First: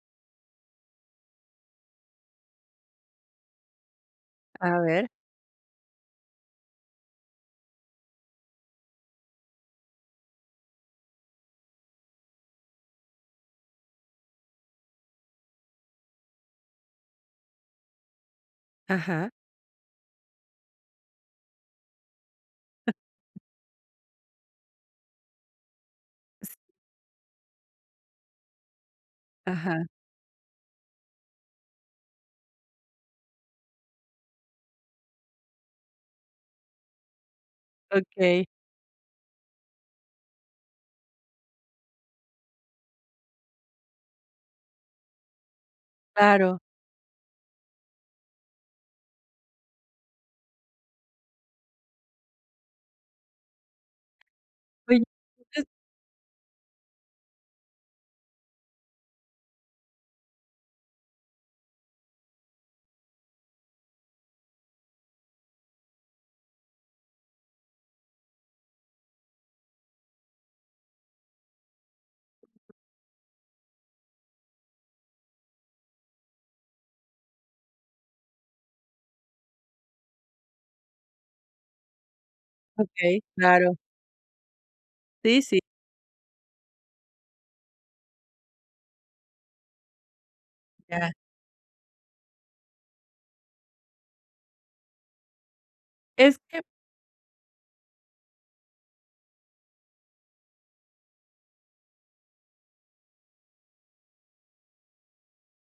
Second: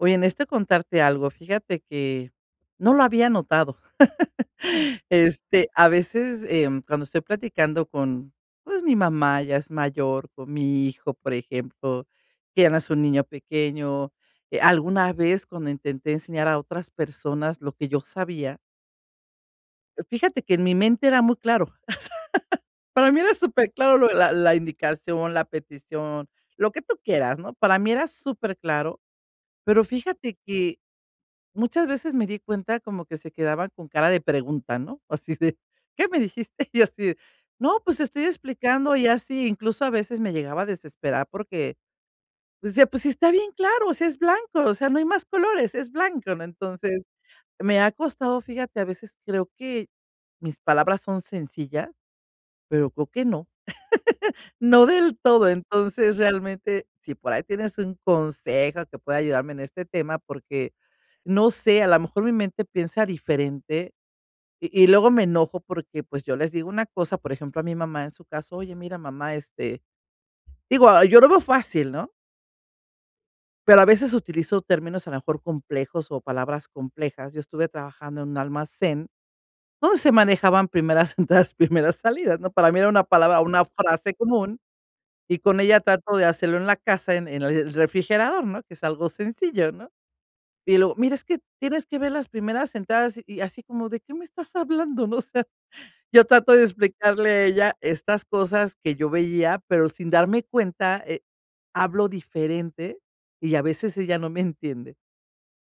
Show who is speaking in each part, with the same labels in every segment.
Speaker 1: Oye, necesito, contarte algo, fíjate que no lo había notado.
Speaker 2: A ver.
Speaker 1: Este, a veces, em, cuando estoy platicando con, pues, mi mamá ya es mayor, con mi hijo, por ejemplo, que ya no es un niño pequeño. Eh, alguna vez cuando intenté enseñar a otras personas lo que yo sabía
Speaker 2: Ajá.
Speaker 1: fíjate que en mi mente era muy claro, o sea. Para mí era superclaro lo de la la indicación, la petición,
Speaker 2: S
Speaker 1: lo que tú quieras, ¿no? Para mí era superclaro, pero
Speaker 2: Ajá.
Speaker 1: fíjate que, muchas veces, me di cuenta como que se quedaban con cara de pregunta, ¿no? Así de: "¿Qué me dijiste?" Y yo así de: "No, pues te estoy
Speaker 2: Okey.
Speaker 1: explicando". Ya sí incluso, a veces, me llegaba a desesperar porque, pues ya pues sí está bien claro, o sea, es blanco, o sea, no hay más colores, es blanco, ¿no?
Speaker 2: Claro.
Speaker 1: Entonces, me ha costado, fíjate, a veces creo que mis palabras son sencillas, pero creo que no, no del todo.
Speaker 2: [unintelligible]
Speaker 1: Entonces, realmente, si por ahí tienes un consejo que pueda ayudarme en este tema, porque no sé, a la mejor mi mente piensa diferente, y y luego me enojo porque, pues, yo les digo una cosa, por ejemplo, a mi mamá, en su caso: "Oye, mira, mamá, este" digo, ah, yo lo veo fácil, ¿no? Pero a veces utilizo términos, a lo mejor, complejos o palabras complejas. Yo estuve trabajando en un almacén donde se manejaban primeras entradas, primeras salidas, ¿no? Para mí, era una
Speaker 2: Okey,
Speaker 1: palabra una
Speaker 2: claro.
Speaker 1: frase común, y
Speaker 2: Sí,
Speaker 1: con
Speaker 2: sí.
Speaker 1: ella trato de hacerlo en la casa, en en el refrigerador, ¿no? Que es algo sencillo, ¿no? Y luego:
Speaker 2: Ya.
Speaker 1: "Mira, es que tienes que ver las primeras entradas", y así como: "¿De qué me estás hablando?". No, o sea, ya
Speaker 2: Es
Speaker 1: trato
Speaker 2: que
Speaker 1: de explicarle a ella estas cosas que yo veía, pero sin darme cuenta, eh, hablo diferente, y a veces ella no me entiende.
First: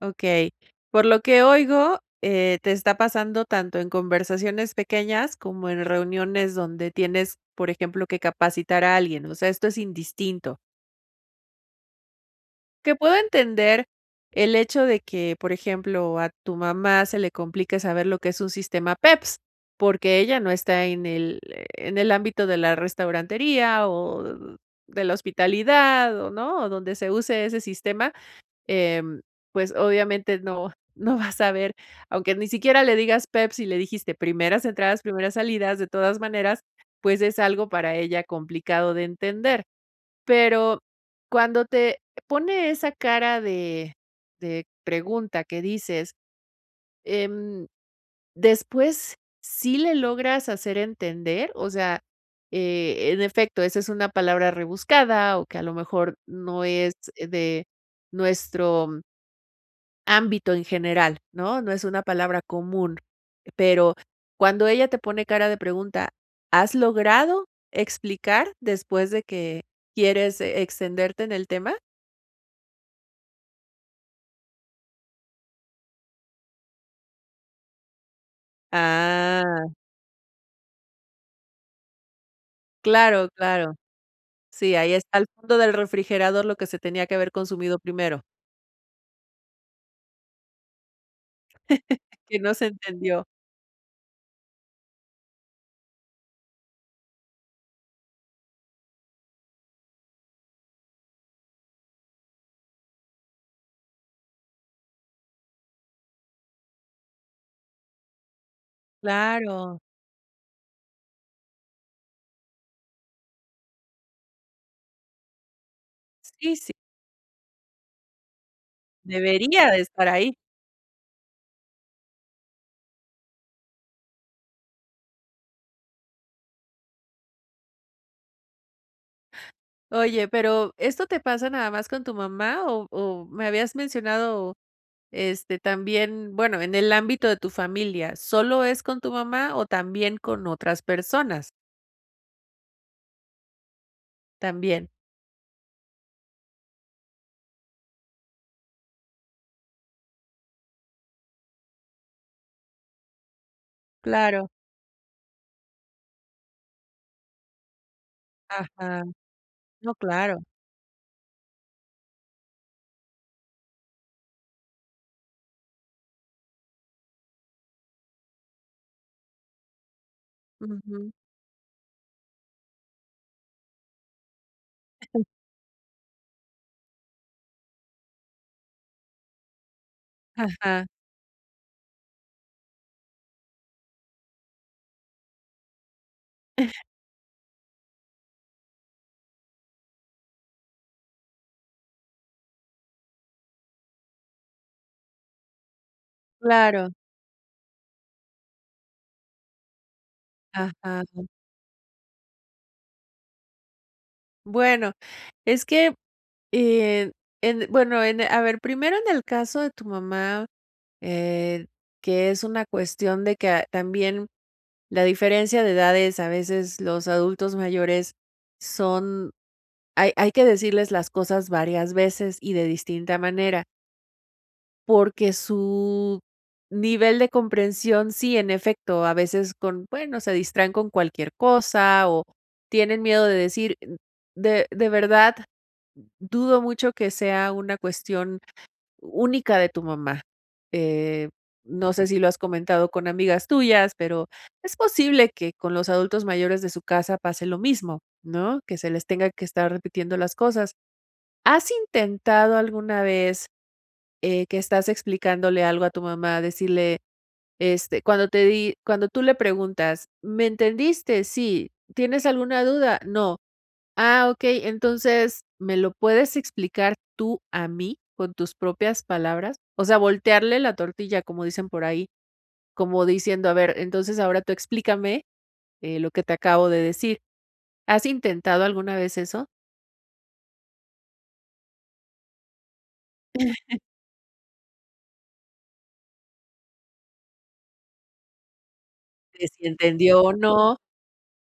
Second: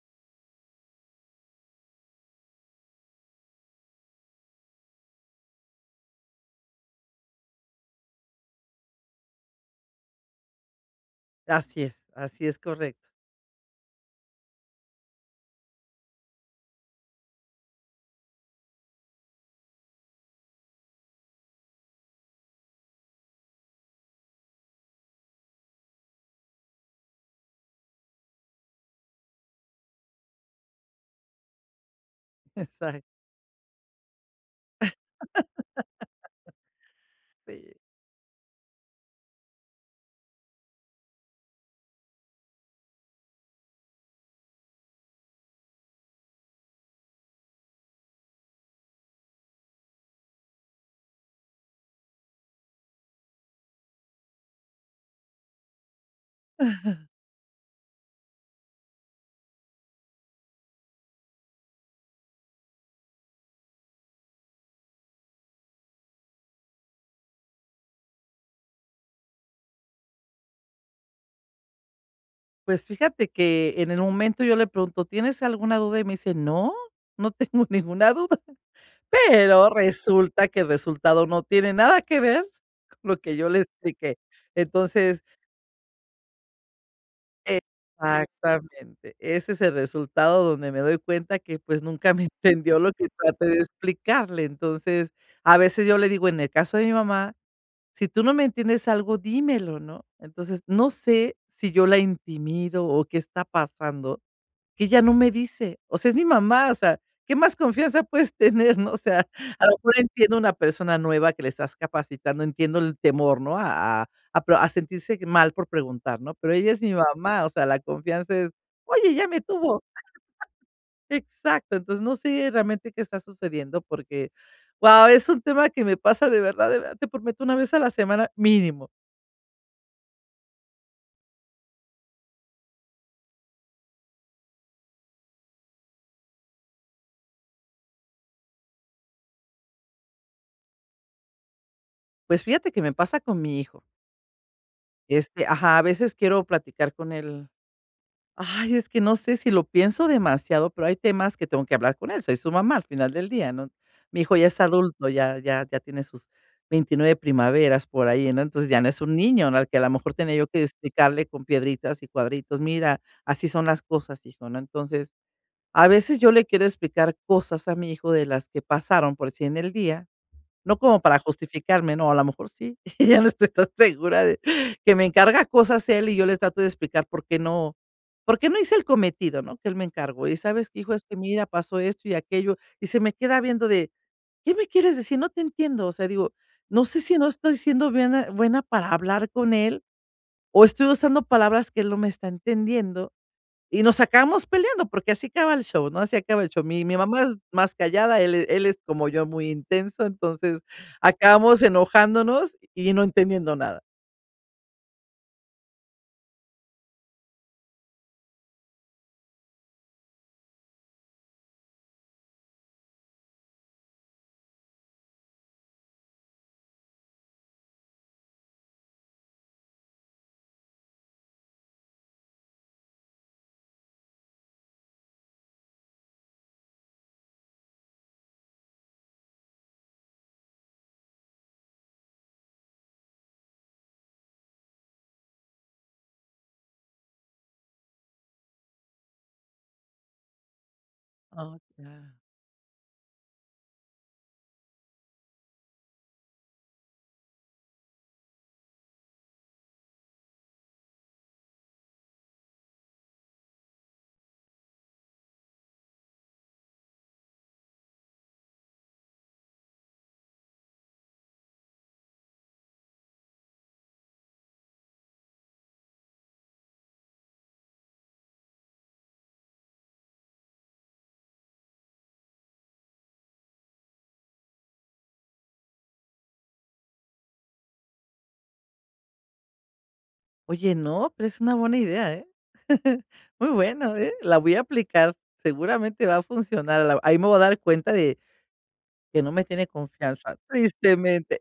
Speaker 2: Okey. Por lo que oigo, eh, te está pasando tanto en conversaciones pequeñas como en reuniones donde tienes, por ejemplo, que capacitar a alguien. O sea, esto es indistinto.
Speaker 1: Así es. Así es,
Speaker 2: Que
Speaker 1: correcto.
Speaker 2: puedo entender el hecho de que, por ejemplo, a tu mamá se le complique saber lo que es un sistema PEPS, porque ella no está en el, eh, en el ámbito de la restaurantería o de la hospitalidad o, ¿no?, o donde se use ese sistema. Em, pues obviamente, no no va a saber aunque ni siquiera le
Speaker 1: Exacto.
Speaker 2: digas PEPS y le dijiste primeras entradas, primeras salidas. De todas maneras, pues, es algo
Speaker 1: Sí.
Speaker 2: para ella, complicado de entender. Pero cuando te pone esa cara de de pregunta que dices, em, ¿después sí le logras hacer entender? O sea, eh, en efecto, esa es una palabra rebuscada o que, a lo mejor, no es de nuestro ámbito en general, ¿no? No es una palabra común. Pero cuando ella te pone cara de pregunta, ¿has logrado explicar después de que quieres extenderte en el tema?
Speaker 1: Pues fíjate que, en el momento yo le pregunto: "¿Tienes alguna duda?", y me dice: "No, no tengo ninguna duda".
Speaker 2: Ah.
Speaker 1: Pero resulta que el resultado no tiene nada que ver con lo
Speaker 2: Claro,
Speaker 1: que yo le
Speaker 2: claro.
Speaker 1: expliqué.
Speaker 2: Sí, ahí está
Speaker 1: Entonces
Speaker 2: al fondo del refrigerador lo que se tenía que haber consumido primero.
Speaker 1: Exactamente. Ese es el resultado donde me doy cuenta que, pues, nunca me
Speaker 2: Que no se
Speaker 1: entendió lo que
Speaker 2: entendió.
Speaker 1: traté de explicarle. Entonces, a veces yo le digo, en el caso de mi mamá: "Si tú no me entiendes algo, dímelo", ¿no? Entonces, no sé si yo la intimido o qué está pasando, que ella no me dice. O sea, es mi mamá. O sea, ¿qué más confianza puedes tener, ¿no? O sea, a lo
Speaker 2: Claro.
Speaker 1: mejor entiendo una persona nueva que la estás capacitando, entiendo el temor, ¿no?, a a a pro sentirse mal por preguntar, ¿no? Pero
Speaker 2: Sí,
Speaker 1: ella
Speaker 2: sí.
Speaker 1: es mi mamá. O sea, la confianza es oye, ella me
Speaker 2: Debería de
Speaker 1: tuvo,
Speaker 2: estar ahí.
Speaker 1: exacto. Entonces, no sé realmente qué está sucediendo porque, guau, es un tema que me pasa de verdad de verdad, te prometo, una vez a la semana mínimo.
Speaker 2: Oye, pero ¿esto te pasa nada más con tu mamá? O o me habías mencionado, este, también bueno, en el ámbito de tu familia. ¿Solo es con tu mamá, o también con otras personas?
Speaker 1: Pues fíjate que me pasa con mi hijo.
Speaker 2: También.
Speaker 1: Este ajá, a veces quiero platicar con él ay, es que no sé, si lo pienso demasiado, pero hay temas que tengo que hablar con él. Soy su mamá al final del día, ¿no? Mi hijo ya
Speaker 2: Claro.
Speaker 1: es adulto, ya ya ya tiene sus 29 primaveras por ahí, ¿no? Entonces, ya no
Speaker 2: Ajá.
Speaker 1: es un niño, ¿no?, al que a la
Speaker 2: No,
Speaker 1: mejor tenía
Speaker 2: claro.
Speaker 1: yo que explicarle con piedritas y cuadritos: "Mira, así son las cosas, hijo", ¿no? Entonces, a veces yo le quiero explicar cosas a mi hijo de las que pasaron, por decir, en el día, no como
Speaker 2: Ujú.
Speaker 1: para justificarme, ¿no? A la mejor sí. Ya no estoy tan segura de que me encarga cosas él, y yo le trato de explicar por qué no, por qué no hice el cometido, ¿no? que él me encargó: "Y sabes que,
Speaker 2: Ajá.
Speaker 1: hijo, es que mira pasó esto y aquello", y se me queda viendo de: "¿Qué me quieres decir? No te entiendo". O sea, digo, no sé si no estoy siendo buena- buena para hablar con él, o estoy usando palabras que él no me está entendiendo, y nos acabamos peleando porque así acaba el show, ¿no? Así acaba el show. Mi
Speaker 2: Claro.
Speaker 1: mi mamá es más callada. Él él es como yo, muy intenso. Entonces
Speaker 2: Ajá.
Speaker 1: acabamos enojándonos y no entendiendo nada.
Speaker 2: Bueno, es que en en bueno, en e a ver. Primero, en el caso de tu mamá, eh, que es una cuestión de que, también la diferencia de edades a veces los adultos mayores son hay hay que decirles las cosas varias veces y de distinta manera. Porque su nivel de comprensión sí, en efecto. A veces con bueno, se distraen con cualquier cosa, o tienen miedo de decir de de verdad, dudo mucho que sea una cuestión única de tu mamá. Eh,
Speaker 1: Oh,
Speaker 2: no sé
Speaker 1: ya.
Speaker 2: si lo has comentado con amigas tuyas, pero es posible que con los adultos mayores de su casa pase lo mismo, ¿no?, que se les tenga que estar repitiendo las cosas. ¿Has intentado alguna vez, eh, que estás explicándole algo a tu mamá, decirle, este, cuando te di? Cuando tú le preguntas: "¿Me entendiste? 'Sí'. ¿Tienes alguna duda? 'No'. Ah, okey. Entonces, ¿me lo puedes explicar tú a mí con tus propias palabras?". O sea, voltearle la tortilla, como dicen por ahí, como diciendo: "A ver, entonces, ahora tú explícame, eh, lo que te acabo de decir". ¿Has intentado alguna vez eso?
Speaker 1: Oye, no, pero es una buena idea, ¿eh? Muy buena, ¿eh? La voy a aplicar. Seguramente va a funcionar a la ahí me voy a dar cuenta de que no me
Speaker 2: De si
Speaker 1: tiene
Speaker 2: entendió o
Speaker 1: confianza,
Speaker 2: no.
Speaker 1: tristemente,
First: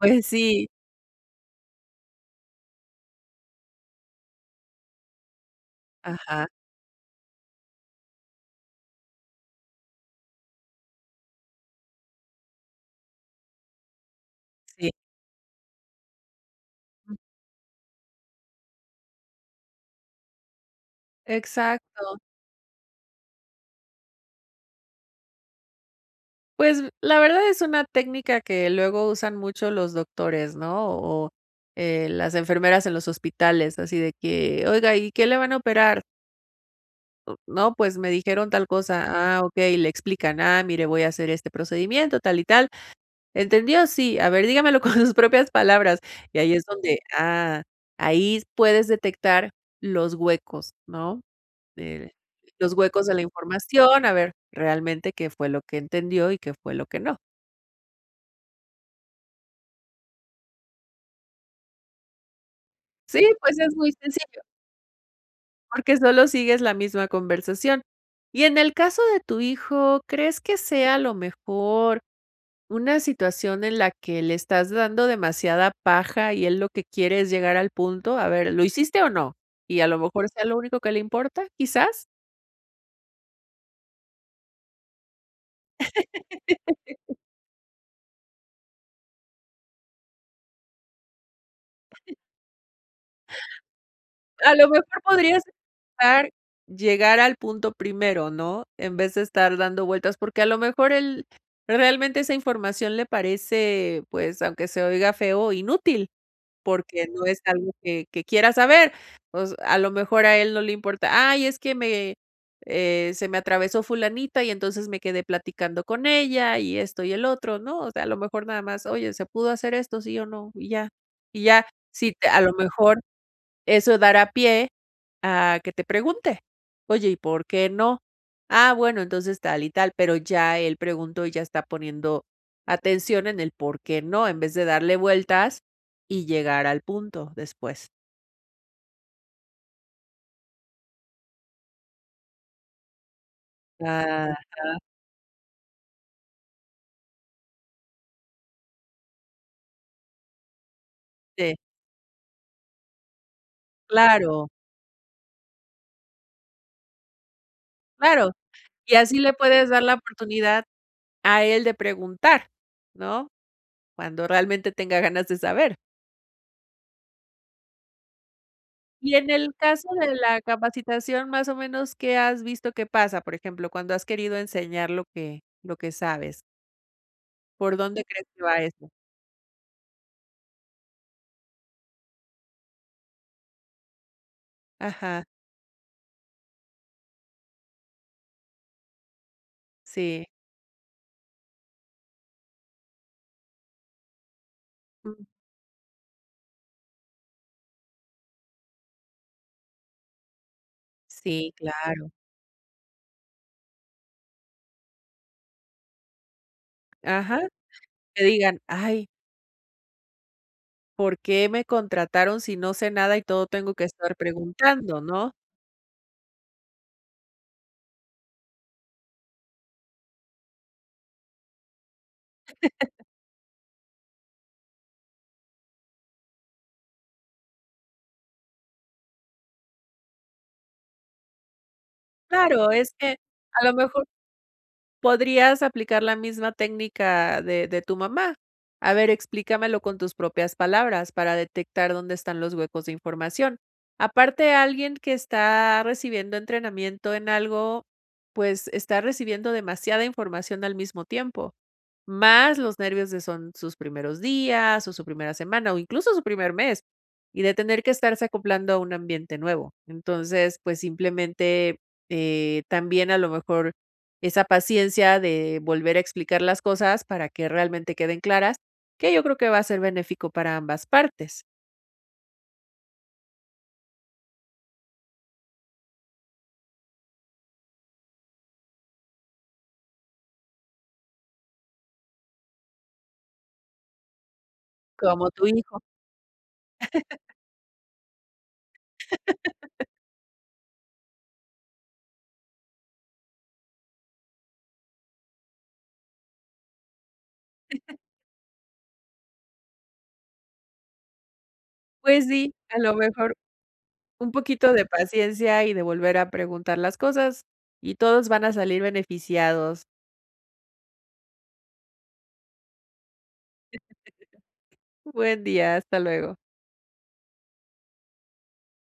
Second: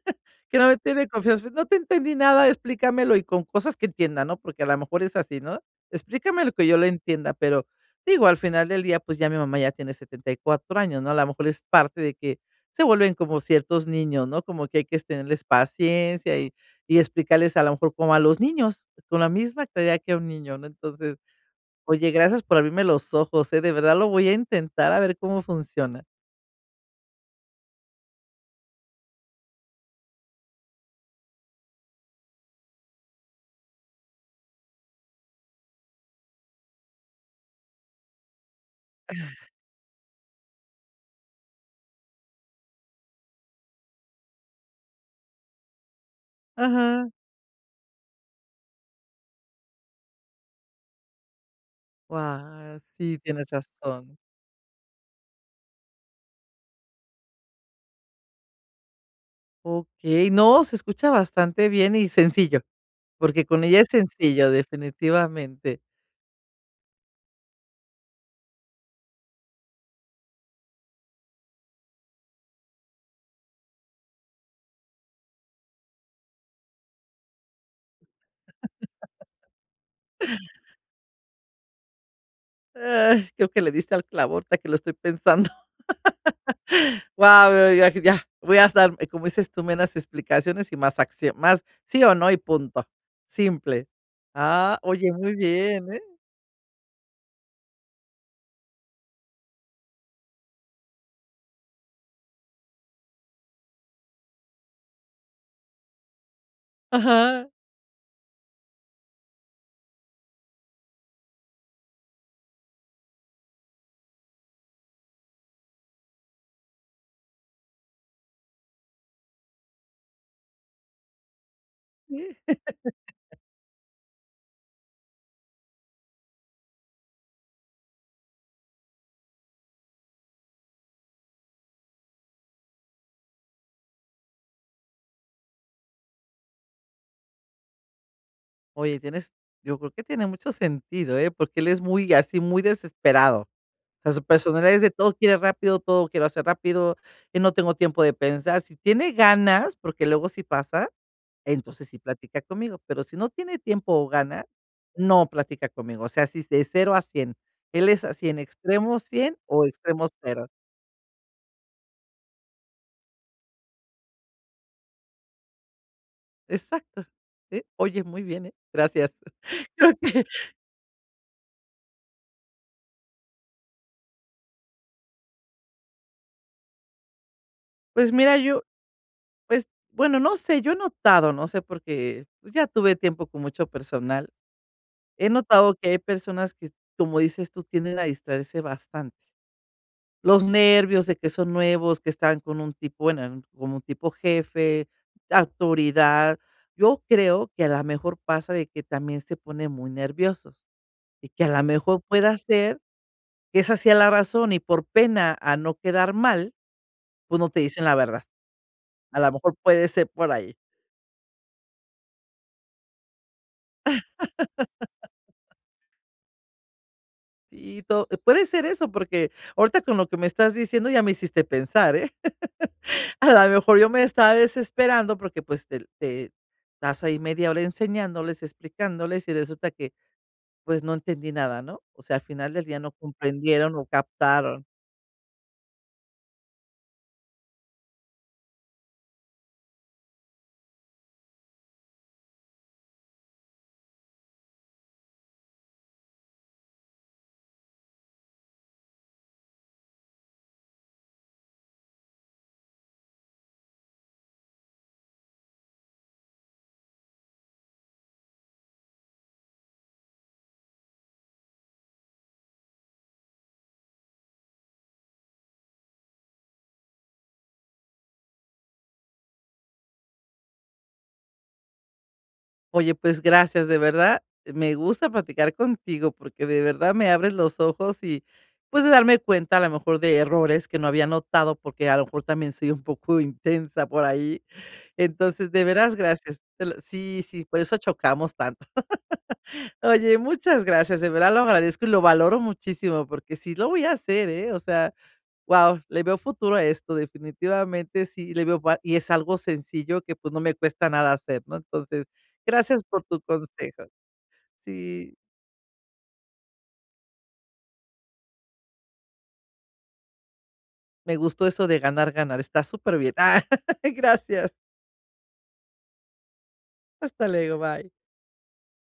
Speaker 2: Pues
Speaker 1: que
Speaker 2: sí.
Speaker 1: no me tiene confianza. No te entendí nada. Explícamelo y con cosas que entienda, ¿no? Porque a la mejor es así, ¿no?
Speaker 2: Ajá.
Speaker 1: Explícamelo que yo lo entienda. Pero, digo, al final del día, pues, ya mi mamá ya tiene 74 años, ¿no? La mejor es parte de que se vuelven como ciertos niños, ¿no? Como que hay
Speaker 2: Sí.
Speaker 1: que es tenerles paciencia y y explicarles, a la mejor como a los niños, con la misma claridad que a un niño, ¿no? Entonces, oye,
Speaker 2: Exacto.
Speaker 1: gracias por abrirme los ojos, ¿eh? De verdad lo voy a intentar a ver cómo funciona.
Speaker 2: Pues, la verdad es una técnica que luego usan mucho los doctores, ¿no? O, eh, las enfermeras en los hospitales, así de que, oiga, ¿y qué le van a operar? U no, pues me dijeron tal cosa. Ah, okey, y le explican, ah, mire, voy a hacer este procedimiento, tal y tal. ¿Entendió? Sí. A ver, dígamelo con sus propias palabras. Y ahí es donde,
Speaker 1: Ajá.
Speaker 2: ah, ahí s puedes detectar los huecos, ¿no?, de los
Speaker 1: Wa
Speaker 2: huecos de
Speaker 1: Sí,
Speaker 2: la
Speaker 1: tienes
Speaker 2: información, a
Speaker 1: razón.
Speaker 2: ver realmente qué fue lo que entendió y qué fue lo que no.
Speaker 1: Okey. No, se escucha bastante bien y sencillo.
Speaker 2: Sí,
Speaker 1: Porque
Speaker 2: pues
Speaker 1: con
Speaker 2: es
Speaker 1: ella es
Speaker 2: muy sencillo
Speaker 1: sencillo, definitivamente.
Speaker 2: porque solo sigues la misma conversación. Y, en el caso de tu hijo, ¿crees que sea, a lo mejor, una situación en la que le estás dando demasiada paja, y él lo que quiere es llegar al punto? "A ver, ¿lo hiciste o no?" y a lo mejor sea lo único que le importa, ¿quizás?
Speaker 1: Eh, creo que le diste al clavo, ahorita que lo estoy pensando. Guau, eh, ya ya, voy a estar, eh, como dices tú, menos explicaciones y más acción, más sí o no y punto. Simple.
Speaker 2: A lo
Speaker 1: Ah,
Speaker 2: mejor
Speaker 1: oye, muy
Speaker 2: podrías
Speaker 1: bien, ¿eh?
Speaker 2: [unintelligible] llegar al punto primero, ¿no? En vez de estar dando vueltas, porque a lo mejor él realmente esa información le parece, pues, aunque se oiga feo, inútil, porque no es
Speaker 1: Ajá.
Speaker 2: algo que que quiera saber. Pues, a lo mejor a él no le importa: "Ay, es que me, eh, se me atravesó fulanita y entonces me quedé platicando con ella", y esto y el otro. No, o sea, a lo mejor nada más: "Oye, ¿se pudo hacer esto, sí o no?", y ya. Y ya. Si te a lo mejor eso dará pie a que te pregunte: "Oye, ¿y por qué no?". "Ah, bueno, entonces tal y tal", pero ya él preguntó y ya está poniendo atención en el porqué no, en vez de darle vueltas y llegar al punto después.
Speaker 1: Oye, tienes yo creo que tiene mucho sentido, eh, porque él es, muy así, muy desesperado. O sea, su personalidad
Speaker 2: Ajá.
Speaker 1: es de, todo quiere rápido, todo quiero hacer rápido, y no tengo tiempo de pensar, si tiene ganas, porque luego si pasa,
Speaker 2: Sí.
Speaker 1: entonces sí platica conmigo, pero si no tiene tiempo o ganas,
Speaker 2: Claro.
Speaker 1: no platica conmigo. O sea, así es de 0 a 100 él es así
Speaker 2: Claro.
Speaker 1: en
Speaker 2: Y
Speaker 1: extremo
Speaker 2: así le
Speaker 1: 100 o
Speaker 2: puedes dar la
Speaker 1: extremo 0.
Speaker 2: oportunidad, a él de preguntar. ¿No? Cuando realmente tenga ganas de saber.
Speaker 1: Exacto. Eh, oye, muy bien, eh, gracias
Speaker 2: Y en el caso
Speaker 1: creo
Speaker 2: de
Speaker 1: que
Speaker 2: la capacitación, ¿más o menos qué has visto, qué pasa? Por ejemplo, cuando has querido enseñar lo que lo que sabes. ¿Por dónde
Speaker 1: Pues
Speaker 2: crees
Speaker 1: mira,
Speaker 2: que va
Speaker 1: yo
Speaker 2: eso?
Speaker 1: pues, bueno, no sé, yo he notado no sé, porque, pues, ya tuve tiempo con mucho personal.
Speaker 2: Ajá.
Speaker 1: He notado que hay personas que, como dices tú, tienden a distraerse bastante.
Speaker 2: Sí.
Speaker 1: Los nervios de que son nuevos, que están con un tipo bueno, como un tipo jefe,
Speaker 2: Mm.
Speaker 1: autoridad. Yo creo, que a la mejor pasa, de que también se ponen muy nerviosos, y que a
Speaker 2: Sí,
Speaker 1: la mejor
Speaker 2: claro.
Speaker 1: pueda ser, que esa sea la razón, y por pena a no quedar mal, pues
Speaker 2: Ajá.
Speaker 1: no te dicen la verdad.
Speaker 2: Que digan: "¡Ay!''
Speaker 1: A la mejor puede ser por ahí.
Speaker 2: "¿Por qué me contrataron si no sé nada, y todo tengo que estar preguntando?", ¿no?
Speaker 1: Y to puede ser eso, porque ahorita con lo que me estás diciendo ya me hiciste pensar, eh, a la mejor yo me estaba desesperando porque, pues, te te estás ahí media hora enseñándoles, explicándoles, y resulta que, pues, no entendí nada, ¿no? O sea, al final del
Speaker 2: Claro,
Speaker 1: día no
Speaker 2: es que a lo
Speaker 1: comprendieron o
Speaker 2: mejor
Speaker 1: captaron.
Speaker 2: podrías aplicar la misma técnica de de tu mamá. "A ver, explícamelo con tus propias palabras", para detectar dónde están los huecos de información. Aparte, alguien que está recibiendo entrenamiento en algo, pues, está recibiendo demasiada información al mismo tiempo, más los nervios de, son sus primeros días, o su primera semana, o incluso su primer mes, y de tener que estarse acoplando a un ambiente nuevo. Entonces, pues simplemente, eh, también a lo mejor esa paciencia de volver a explicar las cosas para que realmente queden claras, que yo creo que va a ser benéfico para ambas partes.
Speaker 1: Oye, pues gracias, de verdad, me gusta platicar contigo, porque de verdad me abres los ojos y, pues de darme cuenta a lo mejor de errores que no había notado, porque a lo mejor también soy un poco intensa por ahí.
Speaker 2: Como tu
Speaker 1: Entonces, de
Speaker 2: hijo.
Speaker 1: veras, gracias. Te lo sí, sí, por eso chocamos tanto. Oye, muchas gracias. De verdad lo agradezco y lo valoro muchísimo, porque sí lo voy a hacer, eh, o sea, guau, le veo futuro a esto. Definitivamente sí, le veo va y es algo sencillo que, pues, no me cuesta nada hacer, ¿no? Entonces,
Speaker 2: Pues sí, a
Speaker 1: gracias
Speaker 2: lo
Speaker 1: por tu
Speaker 2: mejor,
Speaker 1: consejo.
Speaker 2: un poquito de
Speaker 1: Sí.
Speaker 2: paciencia y de volver a preguntar las cosas, y todos van a salir beneficiados.
Speaker 1: Me gustó eso de ganar, ganar, está super bien. Gracias.
Speaker 2: Buen día, hasta luego.
Speaker 1: Hasta luego, bye.